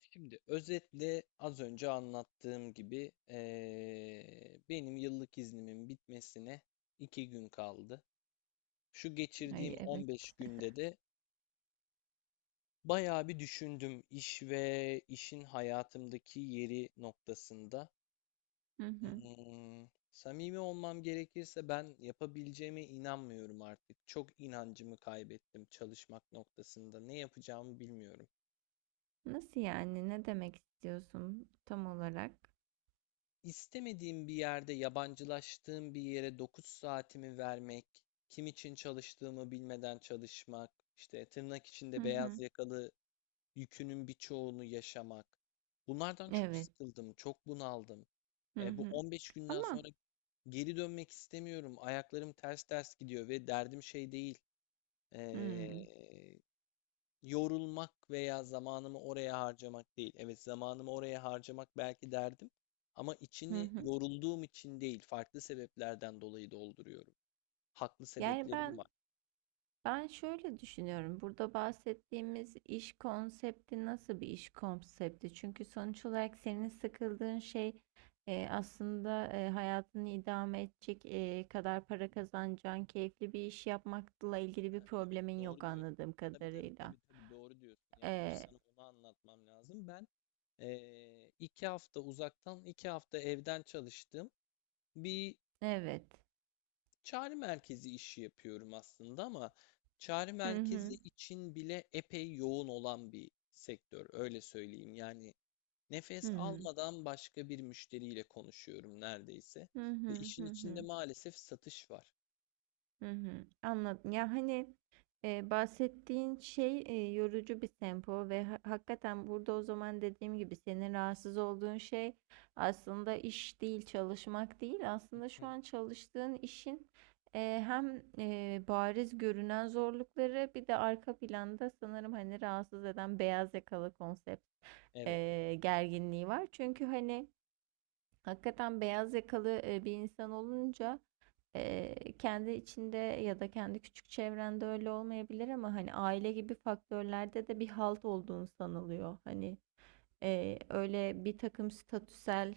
Şimdi özetle az önce anlattığım gibi benim yıllık iznimin bitmesine 2 gün kaldı. Şu Ay geçirdiğim evet. 15 günde de bayağı bir düşündüm iş ve işin hayatımdaki yeri noktasında. Hı hı. Samimi olmam gerekirse ben yapabileceğime inanmıyorum artık. Çok inancımı kaybettim çalışmak noktasında. Ne yapacağımı bilmiyorum. Nasıl yani? Ne demek istiyorsun tam olarak? İstemediğim bir yerde, yabancılaştığım bir yere 9 saatimi vermek, kim için çalıştığımı bilmeden çalışmak, işte tırnak Hı içinde beyaz hı. yakalı yükünün birçoğunu yaşamak. Bunlardan çok Evet. sıkıldım, çok bunaldım. Hı Bu hı. 15 günden Ama sonra geri dönmek istemiyorum. Ayaklarım ters ters gidiyor ve derdim şey değil. hmm. e, Yorulmak veya zamanımı oraya harcamak değil. Evet, zamanımı oraya harcamak belki derdim ama Hı içini hı. yorulduğum için değil, farklı sebeplerden dolayı dolduruyorum. Haklı Yani sebeplerim ben var. ben şöyle düşünüyorum. Burada bahsettiğimiz iş konsepti nasıl bir iş konsepti? Çünkü sonuç olarak senin sıkıldığın şey aslında hayatını idame edecek kadar para kazanacağın keyifli bir iş yapmakla ilgili bir Ha, evet, problemin yok doğru diyorsun. anladığım Tabii tabii kadarıyla. tabii tabii, doğru diyorsun. Yani önce E, sana onu anlatmam lazım. Ben 2 hafta uzaktan, 2 hafta evden çalıştım. Bir evet. Çağrı merkezi işi yapıyorum aslında ama çağrı Hı merkezi hı. için bile epey yoğun olan bir sektör, öyle söyleyeyim. Yani nefes Hıı. almadan başka bir müşteriyle konuşuyorum neredeyse Hı ve hı. işin Hı içinde hı. maalesef satış var. Hı hı. Hı. Anladım. Ya, hani, bahsettiğin şey, yorucu bir tempo ve hakikaten burada o zaman dediğim gibi senin rahatsız olduğun şey aslında iş değil, çalışmak değil. Hı Aslında şu hı, an çalıştığın işin, hem, bariz görünen zorlukları bir de arka planda sanırım, hani, rahatsız eden beyaz yakalı konsept, evet, gerginliği var. Çünkü, hani, hakikaten beyaz yakalı bir insan olunca kendi içinde ya da kendi küçük çevrende öyle olmayabilir ama hani aile gibi faktörlerde de bir halt olduğunu sanılıyor. hı Hani öyle bir takım statüsel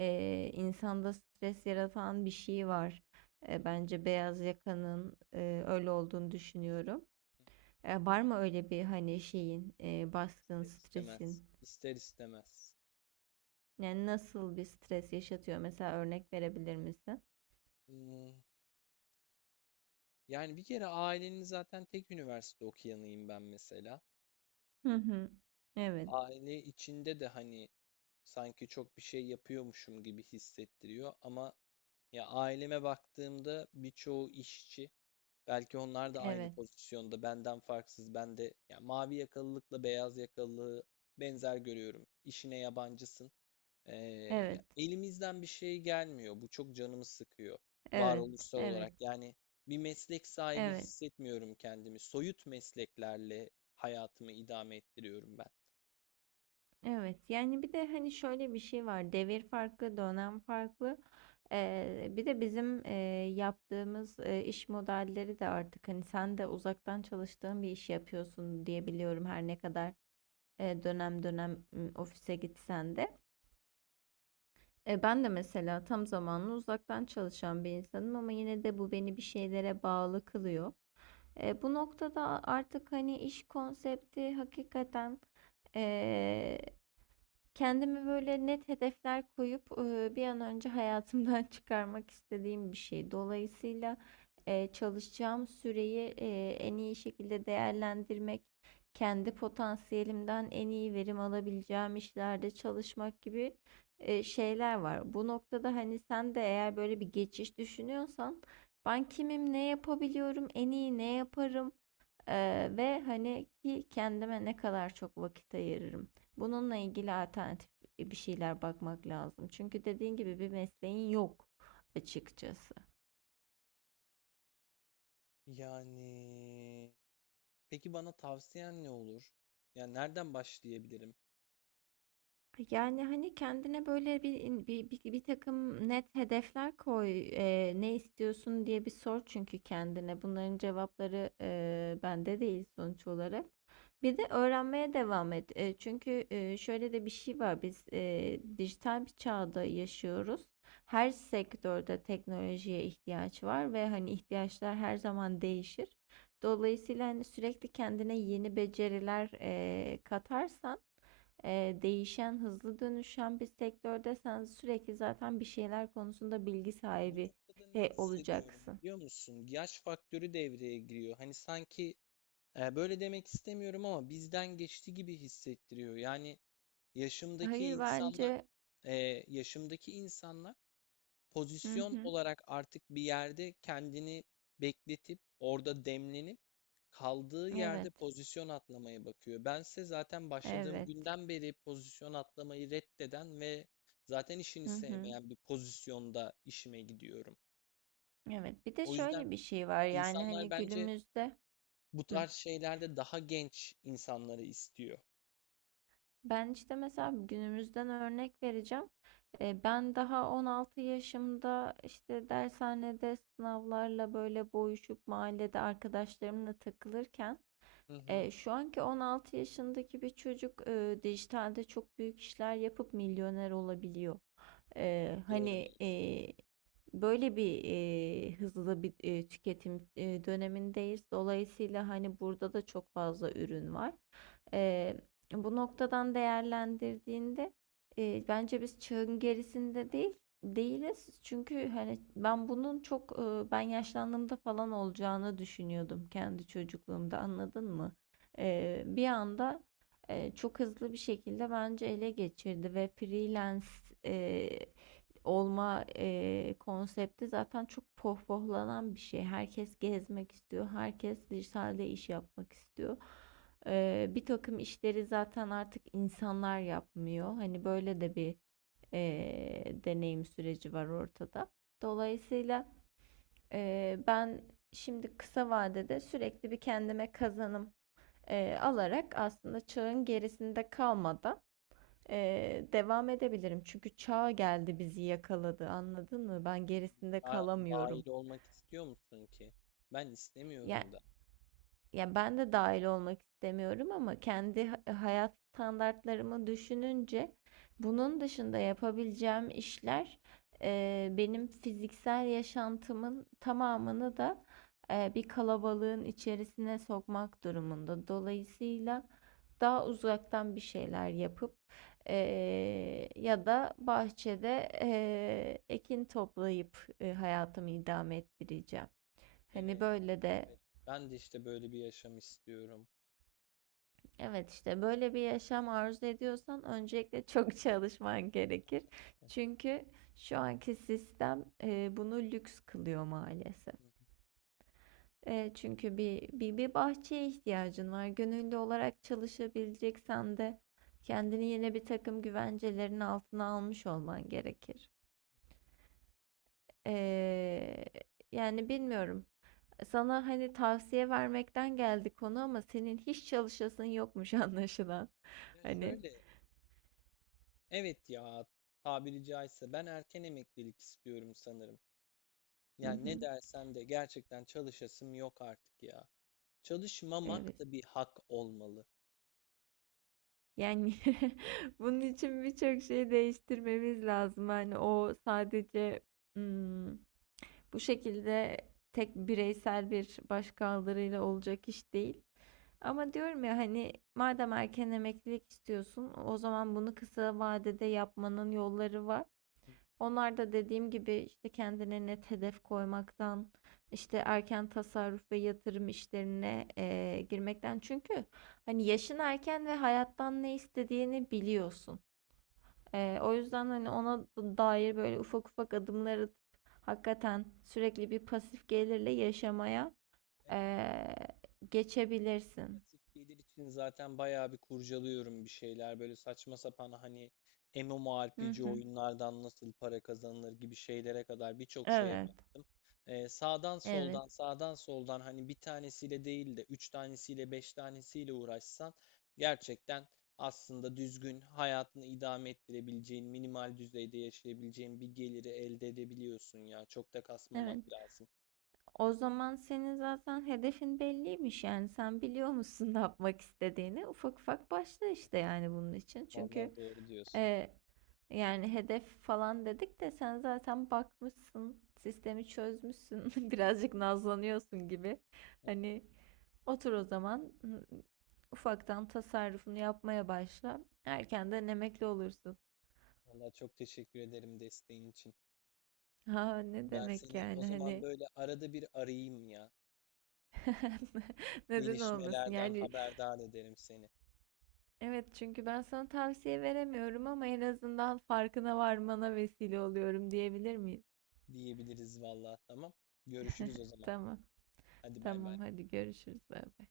insanda stres yaratan bir şey var. hı, hı Bence beyaz yakanın öyle olduğunu düşünüyorum. hı. Var mı öyle bir hani şeyin baskın ister istemez, stresin? ister istemez. Yani nasıl bir stres yaşatıyor? Mesela örnek verebilir misin? Hmm, Yani bir kere ailenin zaten tek üniversite okuyanıyım ben mesela. Hı hı. Evet. Aile içinde de hani sanki çok bir şey yapıyormuşum gibi hissettiriyor ama, ya, aileme baktığımda birçoğu işçi. Belki onlar da aynı Evet. pozisyonda benden farksız. Ben de ya mavi yakalılıkla beyaz yakalılığı benzer görüyorum. İşine yabancısın. Ee, Evet. Ya elimizden bir şey gelmiyor, bu çok canımı sıkıyor, Evet. varoluşsal Evet. olarak. Yani bir meslek sahibi Evet. hissetmiyorum kendimi, soyut mesleklerle hayatımı idame ettiriyorum ben. Evet. Yani bir de hani şöyle bir şey var. Devir farklı, dönem farklı. Bir de bizim yaptığımız iş modelleri de artık hani sen de uzaktan çalıştığın bir iş yapıyorsun diye biliyorum, her ne kadar dönem dönem ofise gitsen de. Ben de mesela tam zamanlı uzaktan çalışan bir insanım ama yine de bu beni bir şeylere bağlı kılıyor. Bu noktada artık hani iş konsepti hakikaten e, kendimi böyle net hedefler koyup bir an önce hayatımdan çıkarmak istediğim bir şey. Dolayısıyla çalışacağım süreyi en iyi şekilde değerlendirmek, kendi potansiyelimden en iyi verim alabileceğim işlerde çalışmak gibi şeyler var. Bu noktada hani sen de eğer böyle bir geçiş düşünüyorsan, ben kimim, ne yapabiliyorum, en iyi ne yaparım? Ve hani ki kendime ne kadar çok vakit ayırırım. Bununla ilgili alternatif bir şeyler bakmak lazım. Çünkü dediğin gibi bir mesleğin yok açıkçası. Yani peki bana tavsiyen ne olur? Yani nereden başlayabilirim? Yani, hani, kendine böyle bir in bir bir takım net hedefler koy. Ne istiyorsun diye bir sor çünkü kendine. Bunların cevapları, bende değil sonuç olarak. Bir de öğrenmeye devam et. Çünkü, şöyle de bir şey var. Biz, dijital bir çağda yaşıyoruz. Her sektörde teknolojiye ihtiyaç var ve, hani, ihtiyaçlar her zaman değişir. Dolayısıyla, hani, sürekli kendine yeni beceriler, katarsan değişen, hızlı dönüşen bir sektörde sen sürekli zaten bir şeyler konusunda bilgi Bu sahibi noktada ne hissediyorum olacaksın. biliyor musun? Yaş faktörü devreye giriyor. Hani sanki, böyle demek istemiyorum ama, bizden geçti gibi hissettiriyor. Yani yaşımdaki Hayır insanlar, bence. e, yaşımdaki insanlar Hı pozisyon hı. olarak artık bir yerde kendini bekletip, orada demlenip kaldığı yerde Evet. pozisyon atlamaya bakıyor. Bense zaten başladığım Evet. günden beri pozisyon atlamayı reddeden ve zaten işini Hı hı. sevmeyen bir pozisyonda işime gidiyorum. Evet. Bir de O yüzden şöyle bir şey var yani insanlar hani bence günümüzde. bu Hı. tarz şeylerde daha genç insanları istiyor. Ben işte mesela günümüzden örnek vereceğim. Ben daha 16 yaşımda işte dershanede sınavlarla böyle boğuşup mahallede arkadaşlarımla takılırken, Hı hı. Şu anki 16 yaşındaki bir çocuk dijitalde çok büyük işler yapıp milyoner olabiliyor. Doğru Hani, diyorsun. Böyle bir, hızlı bir, tüketim, dönemindeyiz. Dolayısıyla, hani, burada da çok fazla ürün var. Eee, Bu noktadan değerlendirdiğinde, bence biz çağın gerisinde değil değiliz. Çünkü, hani, ben bunun çok, ben yaşlandığımda falan olacağını düşünüyordum kendi çocukluğumda, anladın mı? Bir anda çok hızlı bir şekilde bence ele geçirdi ve freelance e, olma konsepti zaten çok pohpohlanan bir şey. Herkes gezmek istiyor, herkes dijitalde iş yapmak istiyor. Bir takım işleri zaten artık insanlar yapmıyor. Hani böyle de bir deneyim süreci var ortada. Dolayısıyla ben şimdi kısa vadede sürekli bir kendime kazanım alarak aslında çağın gerisinde kalmadan devam edebilirim. Çünkü çağ geldi bizi yakaladı, anladın mı? Ben gerisinde Daha kalamıyorum. dahil olmak istiyor musun ki? Ben Yani. istemiyorum da. Ya ben de dahil olmak istemiyorum ama kendi hayat standartlarımı düşününce bunun dışında yapabileceğim işler benim fiziksel yaşantımın tamamını da bir kalabalığın içerisine sokmak durumunda. Dolayısıyla daha uzaktan bir şeyler yapıp e, ya da bahçede ekin toplayıp hayatımı idame ettireceğim. Hani Evet, böyle de. evet. Ben de işte böyle bir yaşam istiyorum. Evet, işte böyle bir yaşam arzu ediyorsan öncelikle çok çalışman gerekir. Çünkü şu anki sistem bunu lüks kılıyor maalesef. Hı hı. Çünkü bir bahçeye ihtiyacın var. Gönüllü olarak çalışabileceksen de kendini yine bir takım güvencelerin altına almış olman gerekir. E, Yani bilmiyorum. Sana hani tavsiye vermekten geldi konu ama senin hiç çalışasın yokmuş anlaşılan. Ya Hani. şöyle Evet ya, tabiri caizse ben erken emeklilik istiyorum sanırım. Hı Yani ne hı. dersen de gerçekten çalışasım yok artık ya. Evet. Çalışmamak da bir hak olmalı. Yani bunun için birçok şeyi değiştirmemiz lazım. Hani o sadece, hmm, bu şekilde tek bireysel bir başkaldırıyla olacak iş değil. Ama diyorum ya, hani madem erken emeklilik istiyorsun, o zaman bunu kısa vadede yapmanın yolları var. Onlar da dediğim gibi işte kendine net hedef koymaktan, işte erken tasarruf ve yatırım işlerine girmekten. Çünkü hani yaşın erken ve hayattan ne istediğini biliyorsun. O yüzden hani ona dair böyle ufak ufak adımlar atıp hakikaten sürekli bir pasif gelirle yaşamaya Evet. eee, geçebilirsin. Pasif gelir için zaten bayağı bir kurcalıyorum bir şeyler. Böyle saçma sapan, hani, Hı MMORPG hı. oyunlardan nasıl para kazanılır gibi şeylere kadar birçok şeye Evet. baktım. Sağdan Evet. soldan sağdan soldan, hani, bir tanesiyle değil de 3 tanesiyle, 5 tanesiyle uğraşsan, gerçekten aslında düzgün, hayatını idame ettirebileceğin, minimal düzeyde yaşayabileceğin bir geliri elde edebiliyorsun ya. Çok da Evet. kasmamak lazım. O zaman senin zaten hedefin belliymiş, yani sen biliyor musun ne yapmak istediğini. Ufak ufak başla işte, yani bunun için. Çünkü Vallahi doğru diyorsun. e, yani hedef falan dedik de sen zaten bakmışsın, sistemi çözmüşsün birazcık nazlanıyorsun gibi, hani otur o zaman, ufaktan tasarrufunu yapmaya başla, erkenden emekli olursun. Valla çok teşekkür ederim desteğin için. Ha ne Ben demek seni o yani, zaman hani böyle arada bir arayayım ya. neden olmasın Gelişmelerden yani. haberdar ederim seni. Evet, çünkü ben sana tavsiye veremiyorum ama en azından farkına varmana vesile oluyorum, diyebilir miyiz? Diyebiliriz, valla. Tamam. Görüşürüz o zaman. Tamam. Hadi bay bay. Tamam, hadi görüşürüz. Bay bay.